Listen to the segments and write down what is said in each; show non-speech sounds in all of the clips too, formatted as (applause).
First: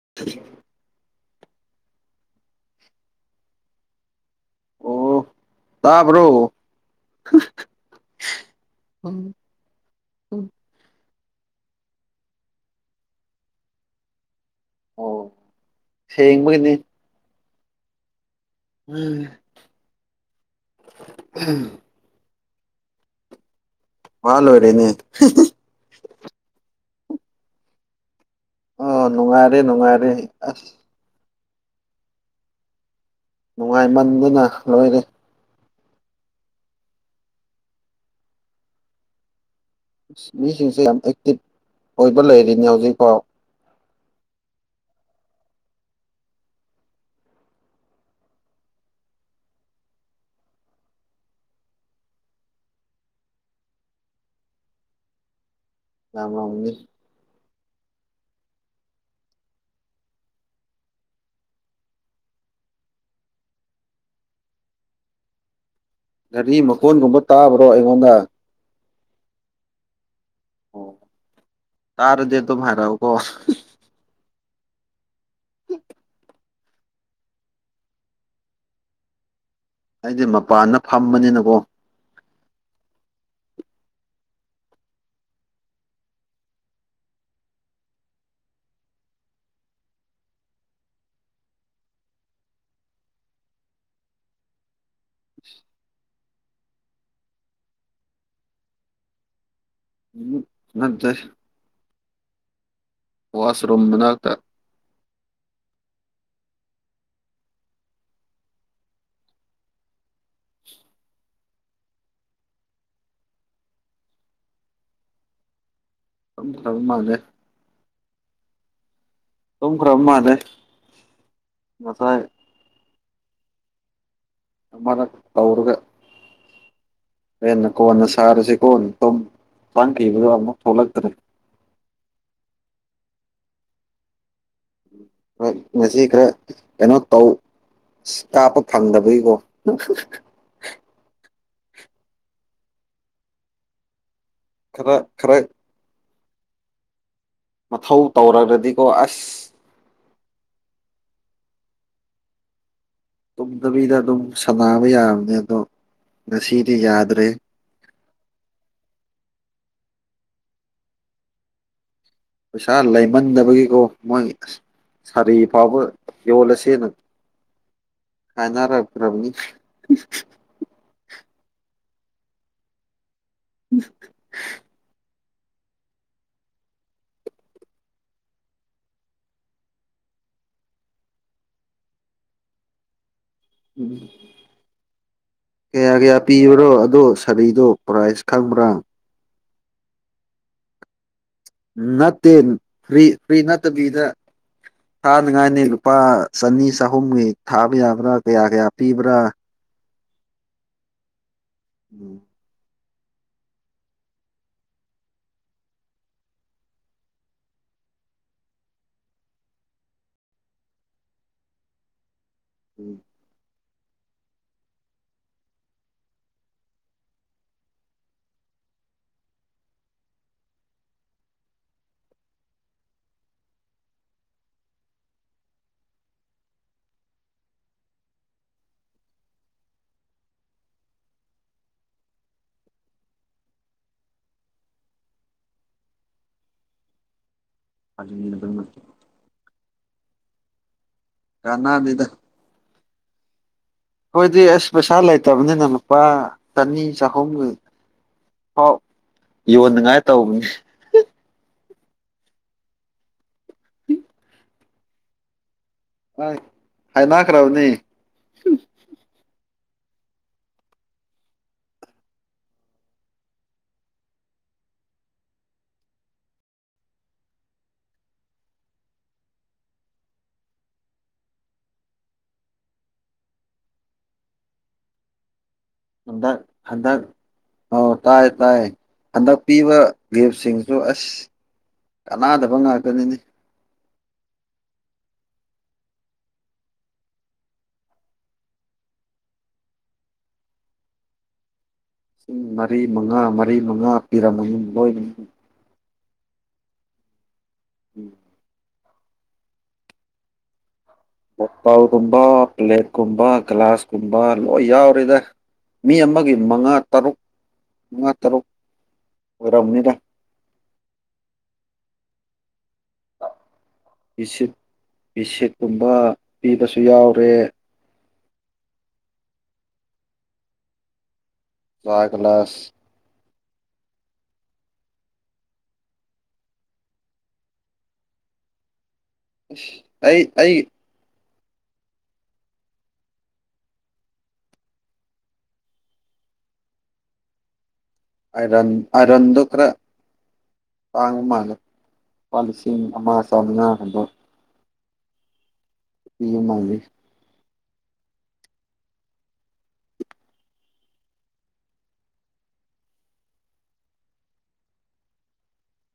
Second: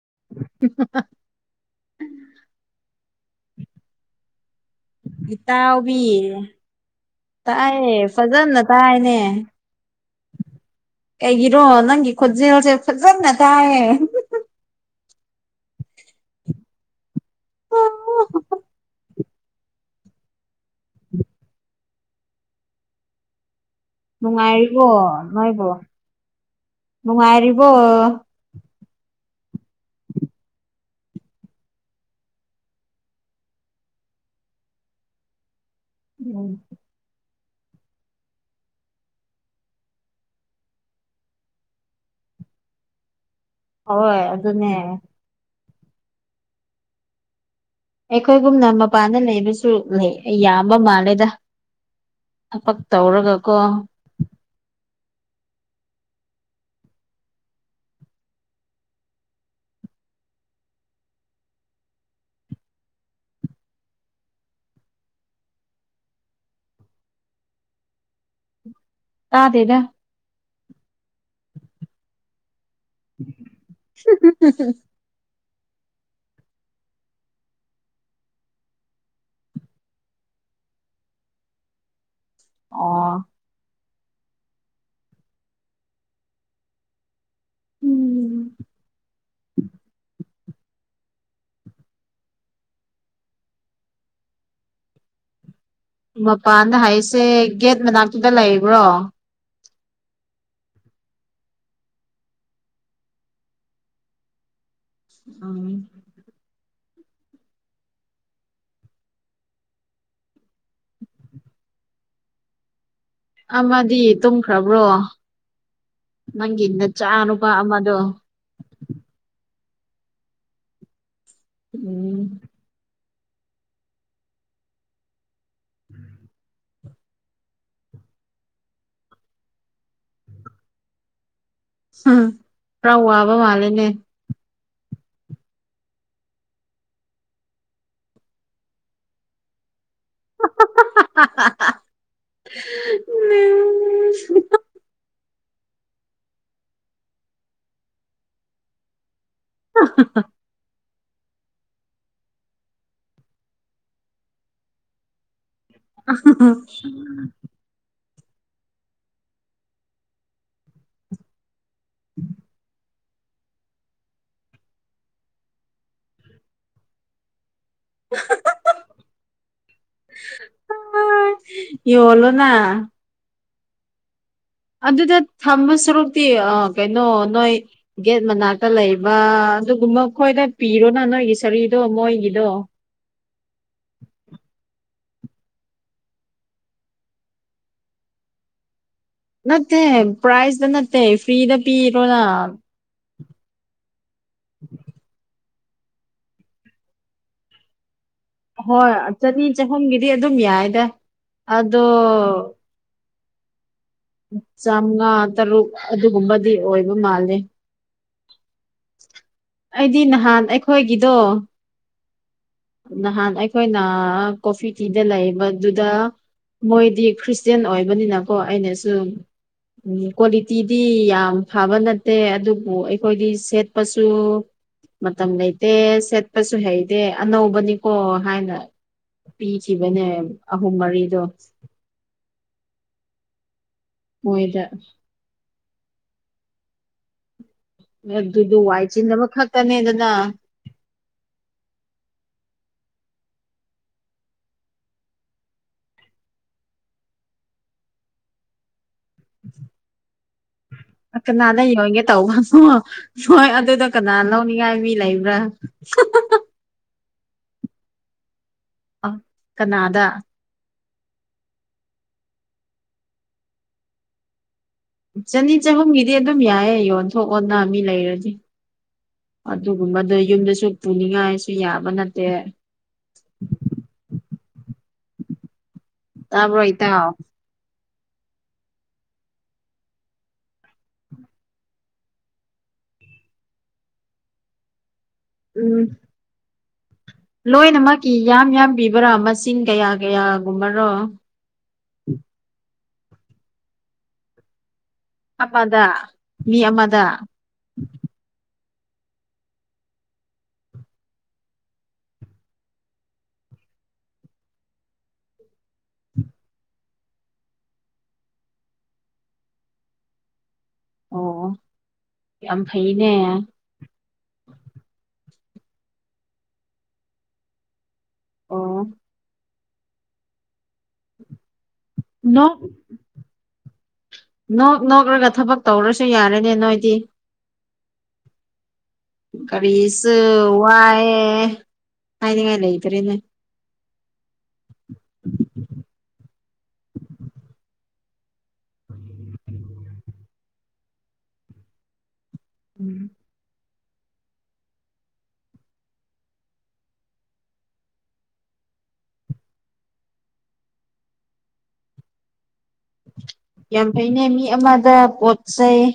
(inaudible) ꯑꯣ ꯏ ꯇꯕꯤ ꯇꯥꯕ꯭ꯔꯣ ꯇꯥꯏꯑꯌꯦ ꯐꯖꯅ ꯇꯥꯏꯅꯦ ꯎꯝ ꯎꯝ ꯑꯩꯒꯤꯔꯣ ꯅꯪꯒꯤ ꯈꯨꯖꯦꯜꯁꯦ ꯐꯖꯟꯅ ꯇꯥꯏꯌꯦ ꯑꯣ ꯁꯦꯡꯕꯒꯤꯅꯤ ꯎꯝ ꯎꯝ ꯃꯥ ꯂꯣꯏꯔꯦꯅꯦ ꯅꯨꯡꯉꯥꯏꯔꯤꯕꯣ ꯅꯣꯏꯕꯣ ꯅꯨꯡꯉꯥꯏꯔꯤꯕꯣ ꯑꯣ ꯅꯨꯡꯉꯥꯏꯔꯦ ꯅꯨꯡꯉꯥꯏꯔꯦ ꯑꯁ ꯅꯨꯡꯉꯥꯏꯃꯟꯗꯅ ꯂꯣꯏꯔꯦ ꯎꯝ ꯃꯤꯁꯤꯡꯁꯦ ꯌꯥꯝ ꯑꯦꯛꯇꯤꯚ ꯑꯣꯏꯕ ꯂꯩꯔꯤꯅꯤ ꯍꯧꯖꯤꯛꯐꯥꯎ ꯍꯣꯏ ꯑꯗꯨꯅꯦ ꯑꯩꯈꯣꯏꯒꯨꯝꯅ ꯃꯄꯥꯟꯗ ꯂꯩꯕꯁꯨ ꯂꯩ ꯑꯩ ꯌꯥꯝꯕ ꯃꯥꯜꯂꯦꯗ ꯊꯕꯛ ꯇꯧꯔꯒꯀꯣ ꯑꯃꯅꯤ ꯒꯥꯔꯤ ꯃꯈꯣꯟꯒꯨꯝꯕ ꯇꯥꯕ꯭ꯔꯣ ꯑꯩꯉꯣꯟꯗ ꯇꯥꯗꯗ ꯑꯣ ꯇꯔꯗꯤ ꯑꯗꯨ ꯍꯥꯏꯔꯥꯎ ꯀ ꯍꯝ ꯍ ꯑꯩꯗꯤ ꯃꯄꯥꯟꯗ ꯐꯝꯕꯅꯤꯅꯀꯣ ꯑꯣ ꯎꯝ (inaudible) ꯃꯄꯥꯟꯗ ꯍꯥꯏꯔꯤꯁꯦ ꯒꯦꯠ ꯃꯅꯥꯛꯇꯨꯗ ꯂꯩꯕ꯭ꯔꯣ ꯎ ꯆꯗꯔ ꯋꯥꯁꯔꯨꯝꯃ ꯃꯅꯥ ꯇ ꯑꯝ (inaudible) ꯇꯨꯝꯈ꯭ꯔꯕ꯭ꯔꯣ ꯇꯨꯝꯈ꯭ꯔꯕ ꯃꯥꯜꯂꯦ ꯅꯪꯒꯤꯅꯆꯥꯅꯨꯄꯥ ꯑꯃꯗꯣ ꯇꯝꯈ꯭ꯔꯃꯗ ꯎꯝ ꯑꯃꯅ ꯇꯧꯔꯒ ꯑꯦꯅ ꯀꯣꯅ ꯁꯔꯦꯁꯤ ꯀꯣꯅꯤ ꯆꯥꯡꯈꯤꯕꯗꯣ ꯑꯃꯨꯛ ꯊꯣꯛꯂꯛꯇ꯭ꯔꯦ ꯎꯝ ꯔ꯭ꯔꯥꯎ ꯋꯥꯕ ꯃꯥꯂꯦꯅꯦ ꯉꯁꯤ ꯈꯔ ꯀꯩꯅꯣ ꯇꯧ ꯀꯥꯞꯄ ꯐꯪꯗꯕꯒꯤꯀꯣ ꯎꯝ ꯈꯔ ꯈꯔ ꯃꯊꯧ ꯇꯧꯒꯗꯤꯀꯣ ꯑꯁ (inaudible) ꯇꯨꯝꯗꯕꯤꯗ ꯑꯗꯨꯝ ꯁꯥꯟꯅꯕ ꯌꯥꯕꯅꯦ ꯑꯗꯣ ꯉꯁꯤꯗꯤ ꯌꯥꯗ꯭ꯔꯦ ꯄꯩꯁꯥ ꯂꯩꯃꯟꯗꯕꯒꯤꯀꯣ ꯃꯣꯏ ꯑꯁ ꯁꯥꯔꯤ ꯐꯥꯎꯕ ꯌꯣꯜꯂꯁꯦ ꯅ ꯀꯥꯏꯅꯔꯛ ꯇꯔꯕꯅꯤ ꯍꯥ ꯌꫭꯜꯂꫭꯅ ꯎꯝ ꯑꯗꯨꯗ ꯊꯝꯕ ꯁꯔꯨꯛꯇꯤ ꯑ ꯀꯩꯅꯣ ꯅꯣꯏ ꯒꯦꯠ ꯃꯅꯥꯛꯇ ꯂꯩꯕ ꯑꯗꯨꯒꯨꯝꯕ ꯃꯈꯣꯏꯗ ꯄꯤꯔꯣꯅ ꯅꯣꯏꯒꯤ ꯁꯔꯤꯗꯣ ꯃꯣꯏꯒꯤꯗꯣ ꯎꯝ ꯀꯌꯥ ꯀꯌꯥ ꯄꯤꯕꯔꯣ ꯑꯗꯣ ꯁꯥꯔꯤꯗꯣ ꯄ꯭ꯔꯥꯏꯁ ꯈꯪꯕ꯭ꯔꯥ ꯅꯠꯇꯦ ꯄ꯭ꯔꯥꯏꯁꯗ ꯅꯠꯇꯦ ꯐ꯭ꯔꯤꯗ ꯄꯤꯔꯣꯅ ꯅꯠꯇꯦ ꯐꯔꯤ ꯐꯔꯤ ꯅꯠꯇꯕꯤꯗ ꯊꯥ ꯅꯤꯡꯉꯥꯏꯅꯤ ꯂꯨꯄꯥ ꯆꯅꯤ ꯆꯍꯨꯝꯒꯤ ꯊꯥꯕ ꯌꯥꯕ꯭ꯔꯥ ꯀꯌꯥ ꯀꯌꯥ ꯍꯣꯏ ꯄꯤꯕ꯭ꯔꯥ ꯆꯅꯤ ꯆꯍꯨꯝꯒꯤꯗꯤ ꯑꯗꯨꯝ ꯌꯥꯏꯗ ꯑꯗꯣ ꯆꯥꯝꯉꯥ ꯇꯔꯨꯛ ꯑꯗꯨꯒꯨꯝꯕꯗꯤ ꯑꯣꯏꯕ ꯃꯥꯜꯂꯦ ꯑꯩꯗꯤ ꯅꯍꯥꯟ ꯑꯩꯈꯣꯏꯒꯤꯗꯣ ꯅꯍꯥꯟ ꯑꯩꯈꯣꯏꯅ ꯀꯣꯐꯤ ꯊꯤꯗ ꯂꯩꯕꯗꯨꯗ ꯃꯣꯏꯗꯤ ꯈ꯭ꯔꯤꯁꯇꯦꯟ ꯑꯣꯏꯕꯅꯤꯅꯀꯣ ꯑꯩꯅ ꯁꯨꯝ ꯎꯝ ꯀ꯭ꯋꯥꯂꯤꯇꯤꯗꯤ ꯌꯥꯝ ꯐꯕ ꯅꯠꯇꯦ ꯑꯗꯨꯕꯨ ꯑꯩꯈꯣꯏꯗꯤ ꯁꯦꯠꯄꯁꯨ ꯃꯇꯝ ꯂꯩꯇꯦ ꯁꯦꯠꯄꯁꯨ ꯍꯩꯇꯦ ꯑꯅꯧꯕꯅꯤꯀꯣ ꯍꯥꯏꯅ ꯄꯤꯈꯤꯕꯅꯦ ꯑꯍꯨꯝ ꯃꯔꯤꯗꯣ ꯃꫭꯏꯗ ꯑꯗꯨꯗꯨ ꯋꯥꯏ ꯆꯤꯟꯅꯕ ꯈꯛꯇꯅꯦꯗꯅ ꯀꯅꯥꯟ ꯅꯤꯗ ꯈꫭꯏꯗꯤ ꯑꯁ ꯄꯩꯁꯥ ꯂꯩꯇꯕꯅꯤꯅ ꯂꯨꯄꯥ ꯆꯅꯤ ꯆꯍꯨꯝꯒꯤ ꯑꯥꯎ ꯌꯣꯟꯅꯉꯥꯏ ꯇꯧꯕꯅꯤ ꯀꯅꯥꯗ ꯌꯣꯟꯒꯦ ꯇꯧꯕꯅꯣ ꯍꯣꯏ ꯑꯗꯨꯗ ꯀꯅꯥ ꯂꯧꯅꯤꯡꯉꯥꯏ ꯃꯤ ꯂꯩꯕ꯭ꯔꯥ ꯍꯥ ꯍꯥ ꯍꯥ ꯍꯥꯏꯅꯥꯈ꯭ꯔꯕꯅꯤ ꯑ ꯀꯅꯥꯗꯥ ꯆꯅꯤ ꯆꯍꯨꯝꯒꯤꯗꯤ ꯑꯗꯨꯝ ꯌꯥꯏꯌꯦ ꯌꯣꯟꯊꯣꯛ ꯑꯣꯅ ꯃꯤ ꯂꯩꯔꯗꯤ ꯑꯗꯨꯒꯨꯝꯕꯗ ꯌꯨꯝꯗꯁꯨ ꯄꯨꯅꯤꯡꯉꯥꯏꯁꯨ ꯌꯥꯕ ꯅꯠꯇꯦ (unintelligible) (inaudible) ꯍꯟꯗꯛ ꯇꯕꯔꯣ ꯍꯟꯗꯛ ꯏꯇꯥꯎ ꯑꯧ ꯇꯥꯏꯌꯦ ꯇꯥꯏꯌꯦ ꯍꯟꯗꯛ ꯄꯤꯕ ꯒꯤꯐꯁꯤꯡꯗꯨ ꯑꯁ ꯀꯥꯟꯅꯗꯕ ꯉꯥꯛ ꯇꯅꯤꯅꯦ ꯎꯝ ꯂꯣꯏꯅꯃꯛꯀꯤ ꯌꯥꯝ ꯌꯥꯝꯕꯤꯕ꯭ꯔꯥ ꯃꯁꯤꯡ ꯀꯌꯥ ꯀꯌꯥꯒꯨꯝꯕ꯭ꯔꯣ ꯂꯤꯁꯤꯡ ꯃꯔꯤ ꯃꯉꯥ ꯃꯔꯤ ꯃꯉꯥ ꯄꯤꯔꯝꯃꫭꯏ ꯌꯨꯝ ꯑꯞꯄꯗ ꯃꯤ ꯑꯃꯗ ꯎꯝ ꯀꫭꯛꯇꯥꯎꯒꯨꯝꯕ ꯄ꯭ꯂꯦꯠꯀꯨꯝꯕ ꯒ꯭ꯂꯥꯁꯀꯨꯝꯕ ꯂꯣꯏ ꯌꯥꯎꯔꯦꯗ ꯃꯤ ꯑꯃꯒꯤ ꯃꯪꯉꯥ ꯇꯔꯨꯛ ꯃꯪꯉꯥ ꯇꯔꯨꯛ ꯑꯣꯏꯔꯝ ꯅꯤꯗ ꯑꯣ ꯌꯥꯝ ꯐꯩꯅꯦ ꯏꯁꯤꯠ ꯏꯁꯤꯠ ꯨꯇꯨꯡꯗ ꯄꯤꯕꯁꯨ ꯌꯥꯎꯔꯦ ꯑꯣ ꯆꯥ ꯅꯣꯛ ꯒꯂꯥ꯭ꯁ ꯅꯣꯛ ꯅꯣꯛꯂꯒ ꯊꯕꯛ ꯇꯧꯔꯁꯨ ꯌꯥꯔꯦꯅꯦ ꯅꯣꯏꯗꯤ ꯑꯁ ꯀꯔꯤꯁꯨ ꯑꯩ ꯑꯩ ꯋꯥꯏꯑꯦ ꯈꯥꯏꯅꯤꯡꯉꯥꯏ ꯂꯩ ꯇꯔꯦꯅꯦ (unintelligible) ꯑꯔ ꯑꯔꯗꯨ ꯀ꯭ꯔ ꯄꯥꯉ ꯃꯥꯂ ꯂꯨꯄꯥ ꯂꯤꯁꯤꯡ ꯎꯝ ꯑꯃ ꯆꯥꯝꯃꯉꯥ ꯍꯟꯗꯣꯛ ꯁꯤ ꯃꯥꯜꯂꯤ ꯌꯥꯝ ꯐꯩꯅ ꯃꯤ ꯑꯃꯗ ꯄꯣꯠ ꯆꯩꯩ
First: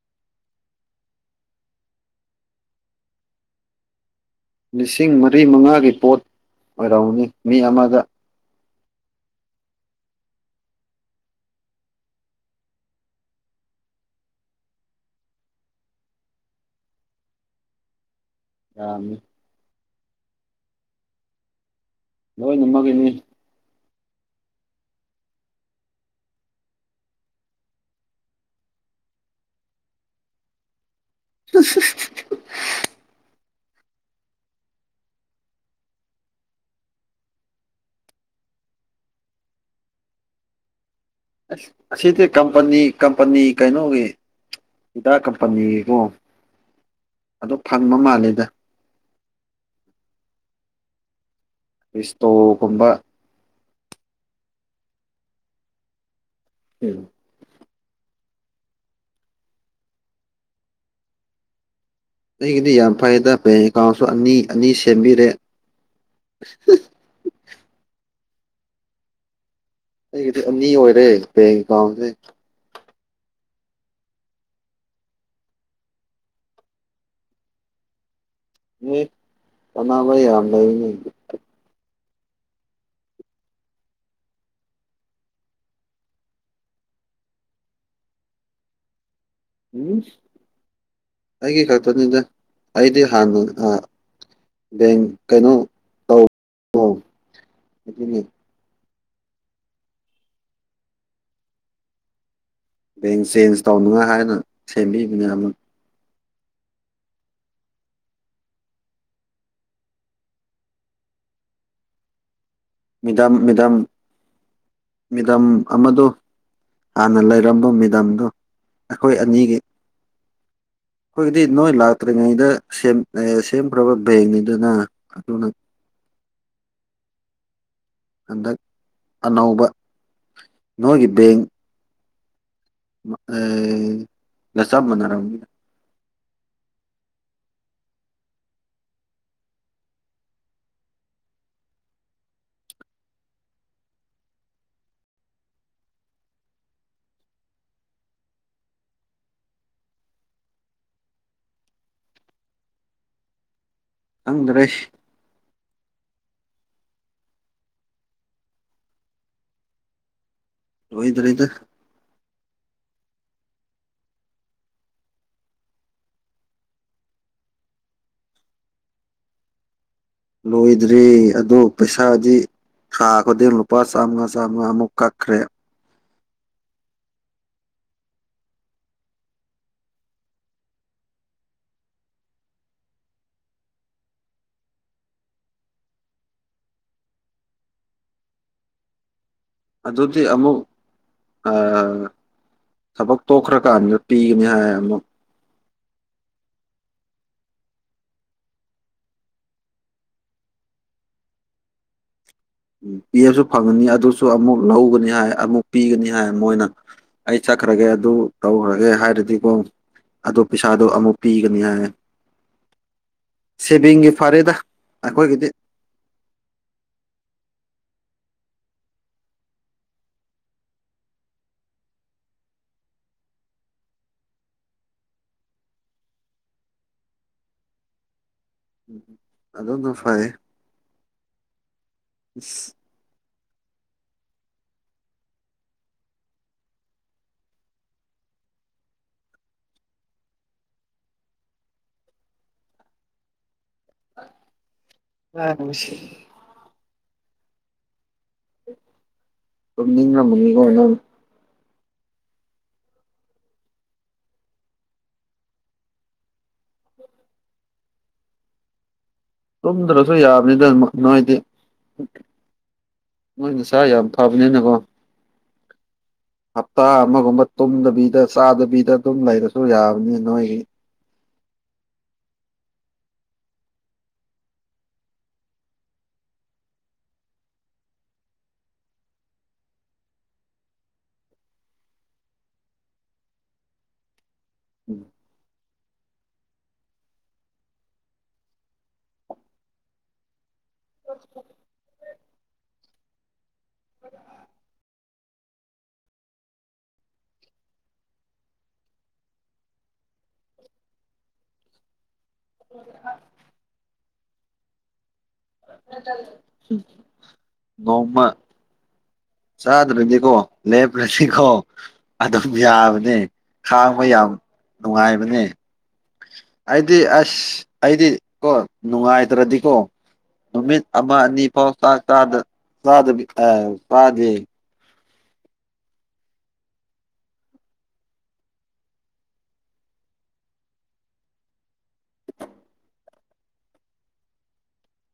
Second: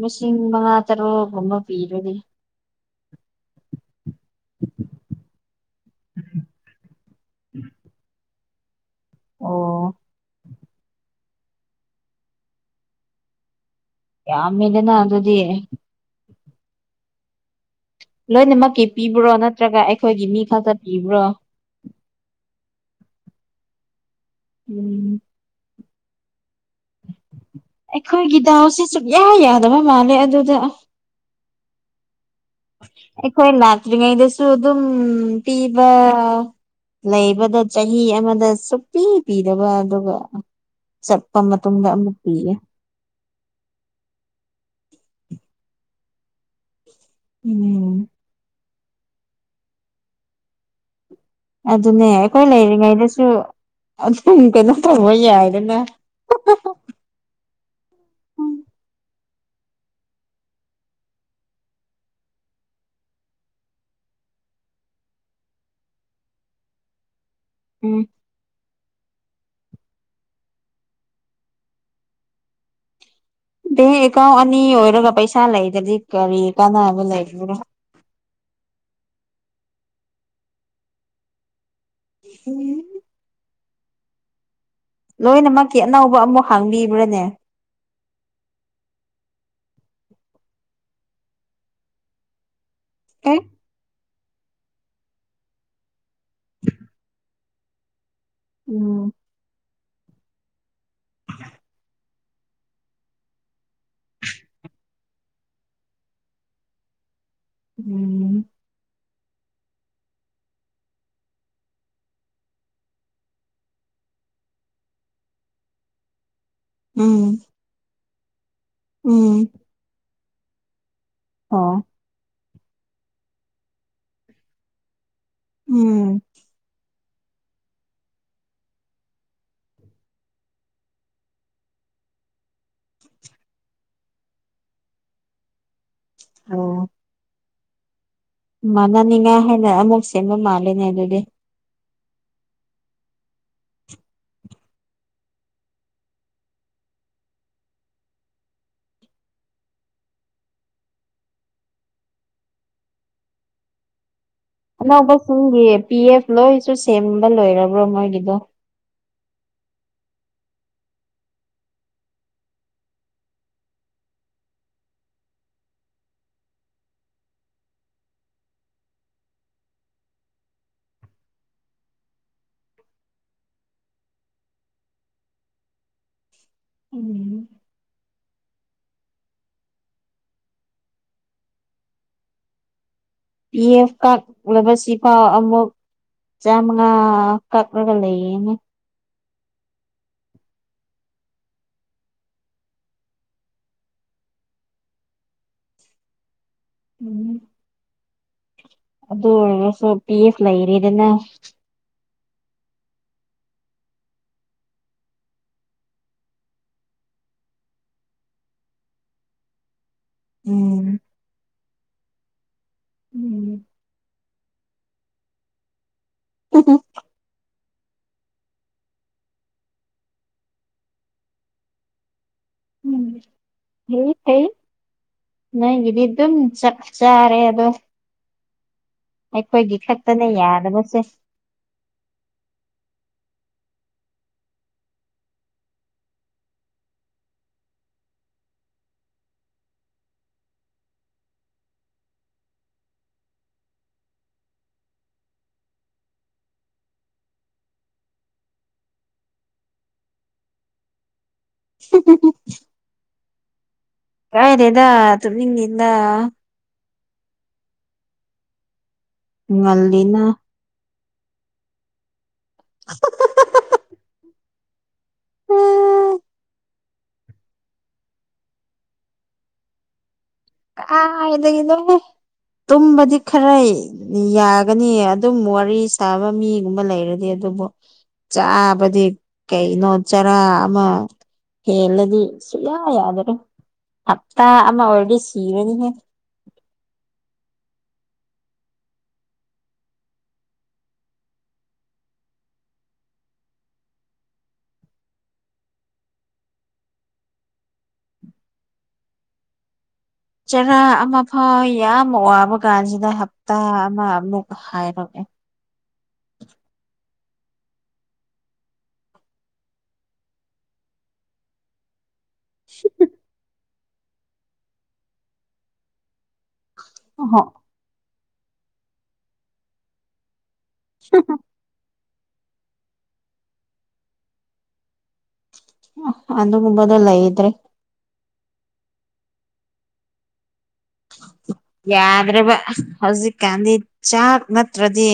ꯂꯤꯁꯤꯡ ꯃꯉꯥ ꯇꯔꯨꯛꯒꯨꯝꯕ ꯄꯤꯔꯅꯤ ꯂꯤꯁꯤꯡ ꯃꯔꯤ ꯃꯉꯥꯒꯤ ꯄꯣꯠ ꯑꯣꯏꯔꯎꯅꯤ ꯃꯤ ꯑꯃꯗ ꯑꯣ ꯌꯥ ꯃꯦꯂꯅ ꯑꯗꯨꯗꯗꯤ ꯂꯣꯏꯅꯃꯛꯀꯤ ꯌꯥꯝꯃꯤ ꯄꯤꯕ꯭ꯔꯣ ꯅꯠꯇ꯭ꯔꯒ ꯑꯩꯈꯣꯏꯒꯤ ꯃꯤ ꯈꯛꯇ ꯄꯤꯕ꯭ꯔꯣ ꯂꯣꯏ ꯅꯝꯃꯒꯤꯩꯅꯦ ꯎꯝ ꯑꯩꯈꯣꯏꯒꯤ ꯗꯥꯎꯁꯦ ꯁꯨꯛꯌꯥ ꯌꯥꯗꯕ ꯃꯥꯜꯂꯦ ꯑꯗꯨꯗ (inaudible) ꯑꯩꯈꯣꯏ ꯂꯥꯛꯇ꯭ꯔꯤꯉꯩꯗꯁꯨ ꯑꯗꯨꯝ ꯄꯤꯕ ꯂꯩꯕꯗ ꯆꯍꯤ ꯑꯃꯗ ꯁꯛꯄꯤ ꯄꯗꯕ ꯑꯗꯨꯒ ꯆꯠꯄ ꯃꯇꯨꯡꯗ ꯑꯃꯨꯛ ꯑꯁꯤꯁꯗꯤ ꯄꯤꯌꯦ ꯀꯝꯄꯅꯤ ꯀꯝꯄꯅꯤ ꯀꯩꯅꯩꯅꯣꯒꯦ ꯍꯤꯗꯥ ꯀꯝꯄꯅꯤꯒꯤꯀꯣ ꯑꯗꯨ ꯐꯪꯕ ꯎꯝ ꯃꯥꯜꯂꯦꯗ ꯑꯗꯨꯅꯦ ꯑꯩꯈꯣꯏ ꯔꯤꯁꯇꯣꯒꯨꯝꯕ ꯂꯩꯔꯤꯉꯩꯗꯁꯨ ꯑꯗꯨꯝ ꯀꯩꯅꯣ ꯇꯧꯕ ꯌꯥꯏꯗꯅ ꯎꯝ ꯍ ꯑꯩꯒꯤꯗꯤ ꯌꯥꯝ ꯐꯩꯗ ꯕꯦꯡ ꯑꯦꯀꯥꯎꯟꯁꯨ ꯑꯅꯤ ꯑꯅꯤ ꯁꯦꯝꯕꯤꯔꯦ (inaudible) ꯎꯝ ꯑꯩꯒꯤꯗꯤ ꯑꯅꯤ ꯑꯣꯏꯔꯦ ꯕꯦꯡ ꯑꯦꯀꯥꯎꯟꯁꯦ ꯕꯦꯡ ꯑꯦꯀꯥꯎꯟ ꯑꯅꯤ ꯑꯣꯏꯔꯒ ꯄꯩꯁꯥ ꯂꯩꯗ꯭ꯔꯗꯤ ꯀꯔꯤ ꯀꯥꯟꯅꯕ ꯂꯩꯕꯔꯥ ꯎ ꯄꯅꯥꯕ ꯌꯥꯟ ꯂꯩꯅꯤ ꯎꯝ ꯂꯣꯏꯅꯃꯛꯀꯤ ꯑꯅꯧꯕ ꯑꯃꯨꯛ ꯍꯥꯡꯕꯤꯕ꯭ꯔꯥꯅꯦ ꯎꯝ ꯑꯩꯒꯤ ꯀꯥꯛꯛꯇꯅꯤꯗ ꯑꯩꯗꯤ ꯑꯦ ꯍꯅ ꯑ ꯦꯟ ꯀꯩꯅꯣ ꯇ ꯎꯝ ꯕꯦꯡ ꯆꯦꯟꯖ ꯇꯧꯅꯉꯥꯏ ꯍꯥꯏꯅ ꯁꯦꯝꯕꯤꯕꯅꯦ ꯑꯃ ꯎꯝ ꯃꯤꯗꯝ ꯃꯤꯗꯝ ꯃꯤꯗꯝ ꯑꯃꯗꯣ ꯍꯥꯟꯅ ꯎꯝ ꯂꯩꯔꯝꯕ ꯃꯦꯗꯥꯗꯨ ꯑꯩꯈꯣꯏ ꯎꯝ ꯑꯅꯤꯒꯤ ꯑꯩꯈꯣꯏꯗꯤ ꯅꯣꯏ ꯑꯣ ꯂꯥꯛꯇ꯭ꯔꯤꯉꯩꯗ ꯁꯦꯝꯈ꯭ꯔꯕ ꯕꯦꯡꯅꯤꯗꯨꯅ ꯇꯅ ꯎꯝ ꯍꯟꯗꯛ ꯑꯅꯧꯕ ꯅꯣꯏꯒꯤ ꯕꯦꯡ ꯑ ꯉꯁꯥ ꯃꯅꯥꯔ ꯑꯣ ꯃꯥꯟꯅꯅꯤꯡꯉꯥꯏ ꯍꯥꯏꯅ ꯑꯃꯨꯛ ꯁꯦꯝꯕ ꯃꯥꯂꯅꯦ ꯑꯗꯨꯗꯤ ꯈꯪꯗ꯭ꯔꯦ ꯑ ꯑꯣꯕ ꯁꯨꯨꯡꯦ ꯄꯤ ꯑꯦꯐ ꯂꯣꯏꯁꯨ ꯁꯦꯝꯕ ꯂꯣꯏꯔꯕ꯭ꯔꯣ ꯃꯣꯏꯒꯤꯗꯣ ꯂꯣꯏꯗ꯭ꯔꯤꯗꯥ ꯂꯣꯏꯗ꯭ꯔꯔꯤ ꯑꯣ ꯄꯩꯁꯥꯗꯤ ꯊꯥ ꯈꯨꯗꯤꯡ ꯂꯨꯄꯥ ꯆꯥꯝꯃꯉꯥ ꯆꯥꯝꯃꯉꯥ ꯑꯃꯨꯛ ꯀꯛꯈ꯭ꯔꯦ ꯎꯝ ꯄꯤ ꯑꯦꯐ ꯀꯛꯂꯕꯁꯤꯐꯥꯎ ꯑꯃꯨꯛ ꯆꯃꯉꯥ ꯀꯈꯒ ꯂꯩꯅꯤ ꯑꯗꯨꯗꯤ ꯑꯃꯨꯛ ꯊꯕꯛ ꯇꯣꯛꯈ꯭ꯔꯀꯥꯟꯗ ꯄꯤꯒꯅꯤ ꯍꯥꯏ ꯑꯃ ꯎꯝ ꯑꯗꯨ ꯑꯣꯏꯔꯔꯁꯨ ꯄꯤ ꯑꯦꯐ ꯂꯩꯔꯤꯗꯅ ꯎꯝ ꯄꯤꯕꯁꯨ ꯐꯪꯉꯅꯤ ꯑꯗꯨꯁꯨ ꯑꯃꯨꯛ ꯂꯧꯒꯅꯤ ꯍꯥꯏ ꯑꯃꯨꯛ ꯄꯤꯒꯅꯤ ꯍꯥꯏ ꯃꯣꯏꯅ ꯑꯩ ꯏꯁ ꯆꯠꯈ꯭ꯔꯒꯦ ꯑꯗꯨ ꯇꯧꯈ꯭ꯔꯒꯦ ꯍꯥꯏꯔꯗꯤꯀꯣ ꯑꯣ ꯄꯩꯁꯥꯗꯣ ꯎꯝ ꯑꯃꯨꯛ ꯄꯤꯒꯅꯤ ꯍꯥꯏ ꯎꯝ ꯁꯦꯚꯤꯡꯒꯤ ꯐꯔꯦꯗ ꯑꯩꯈꯣꯏꯒꯤꯗꯤ ꯎ ꯎꯝ ꯍ ꯍꯩ ꯅ ꯏꯗꯤ ꯑꯗꯨꯝ ꯆ ꯆꯥꯔꯦ ꯑꯗꯣ ꯑꯩꯈꯣꯏꯒꯤ ꯑꯗꯨꯅ ꯐꯩ ꯈꯛꯇꯅ ꯌꯥꯗꯅꯕꯁꯦ (unintelligible) ꯑ ꯁꯤ (unintelligible) (inaudible) ꯀꯥꯏ ꯔꯦꯗꯥ ꯇꯨꯃꯤ ꯅꯗꯥ ꯇꯨꯝꯗ꯭ꯔꯁꯨ ꯉꯜꯂꯤꯅ ꯌꯥꯕꯅꯤꯗꯅ ꯅꯣꯏꯗꯤ ꯅꯣꯏ ꯁꯥ ꯌꯥꯝꯗ ꯐꯕꯅꯦꯅꯀꯣ ꯎꯝ ꯍꯞꯇꯥ ꯑꯃꯒꯨꯝꯕ ꯇꯨꯝꯗꯕꯤꯗ ꯆꯥꯗꯕꯤꯗ ꯑꯗꯨꯝ ꯂꯩꯔꯁꯨ ꯌꯥꯕꯅꯤ ꯅꯣꯏ ꯑ ꯏꯗ ꯏꯗ ꯇꯨꯝꯕꯗꯤ ꯈꯔ ꯌꯥꯒꯅꯤ ꯑꯗꯨꯝ ꯋꯥꯔꯤ ꯁꯥꯕ ꯃꯤꯒꯨꯝꯕ ꯂꯩꯔꯗꯤ ꯑꯗꯨꯕꯨ ꯆꯥꯕꯗꯤ ꯀꯩꯅꯣ ꯆꯔꯥ ꯑꯃ ꯍꯦꯂꯗꯤ ꯁꯌꯥ ꯌꯥꯗ꯭ꯔꯣ ꯍꯞꯠꯇ ꯑꯃꯃ ꯑꯣꯔꯁꯤ ꯀꯕꯅꯤ ꯆꯔꯥ ꯑꯃ ꯐꯥꯎ ꯌꯥꯝ ꯋꯥꯕ ꯀꯥꯟꯁꯤꯗ ꯍꯞꯇꯥ ꯑꯃ ꯂ ꯍꯥꯏꯔꯦ ꯅꯣꯡꯃ ꯆꯥꯗ꯭ꯔꯅꯤꯀꯣ ꯂꯦꯞ꯭ꯔꯅꯤꯀꯣ ꯑꯗꯨꯝ ꯌꯥꯕꯅꯦ ꯈꯥꯡꯕ ꯌꯥꯝ ꯅꯨꯡꯉꯥꯏꯕꯅꯦ ꯑꯩꯗꯤ ꯑꯍꯣ ꯑꯁ ꯑꯩꯗꯤ ꯀ ꯅꯨꯡꯉꯥꯏꯇ꯭ꯔꯗꯤꯀꯣ ꯅꯨꯃꯤꯠ ꯑꯃ ꯑꯅꯤ ꯐꯥꯎ ꯆꯥꯛ ꯁꯥꯗ ꯁꯥꯗ ꯑ ꯁꯥꯖ ꯑꯗꯨꯗ ꯃꯕꯗꯂꯏꯗ꯭ꯔꯦ (inaudible) ꯌꯥꯗ꯭ꯔꯕ ꯍꯧꯖꯤꯛꯀꯥꯟꯗꯤ ꯆꯥꯛ ꯅꯠꯇ꯭ꯔꯗꯤ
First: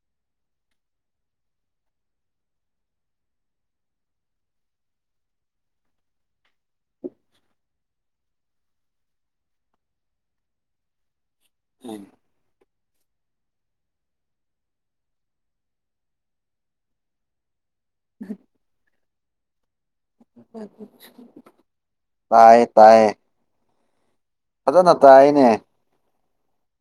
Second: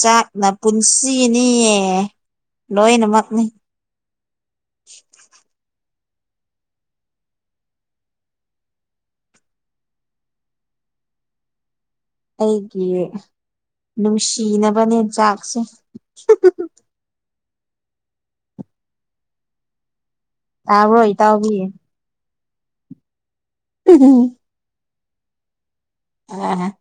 ꯆꯥꯛꯅ ꯄꯨꯟꯁꯤꯅꯤꯌꯦ ꯂꯣꯏꯅꯃꯛꯅꯤ (inaudible) ꯎꯝ ꯑꯩꯒꯤ ꯅꯨꯡꯁꯤꯅꯕꯅꯦ ꯆꯥꯛꯁꯦ ꯎꯝ ꯇꯥꯕ ꯏ ꯇꯕꯤ ꯇꯌꯦ ꯇꯥꯏꯌꯦ ꯎꯝꯝ ꯗ ꯅ ꯇꯥꯏꯅꯦ ꯑ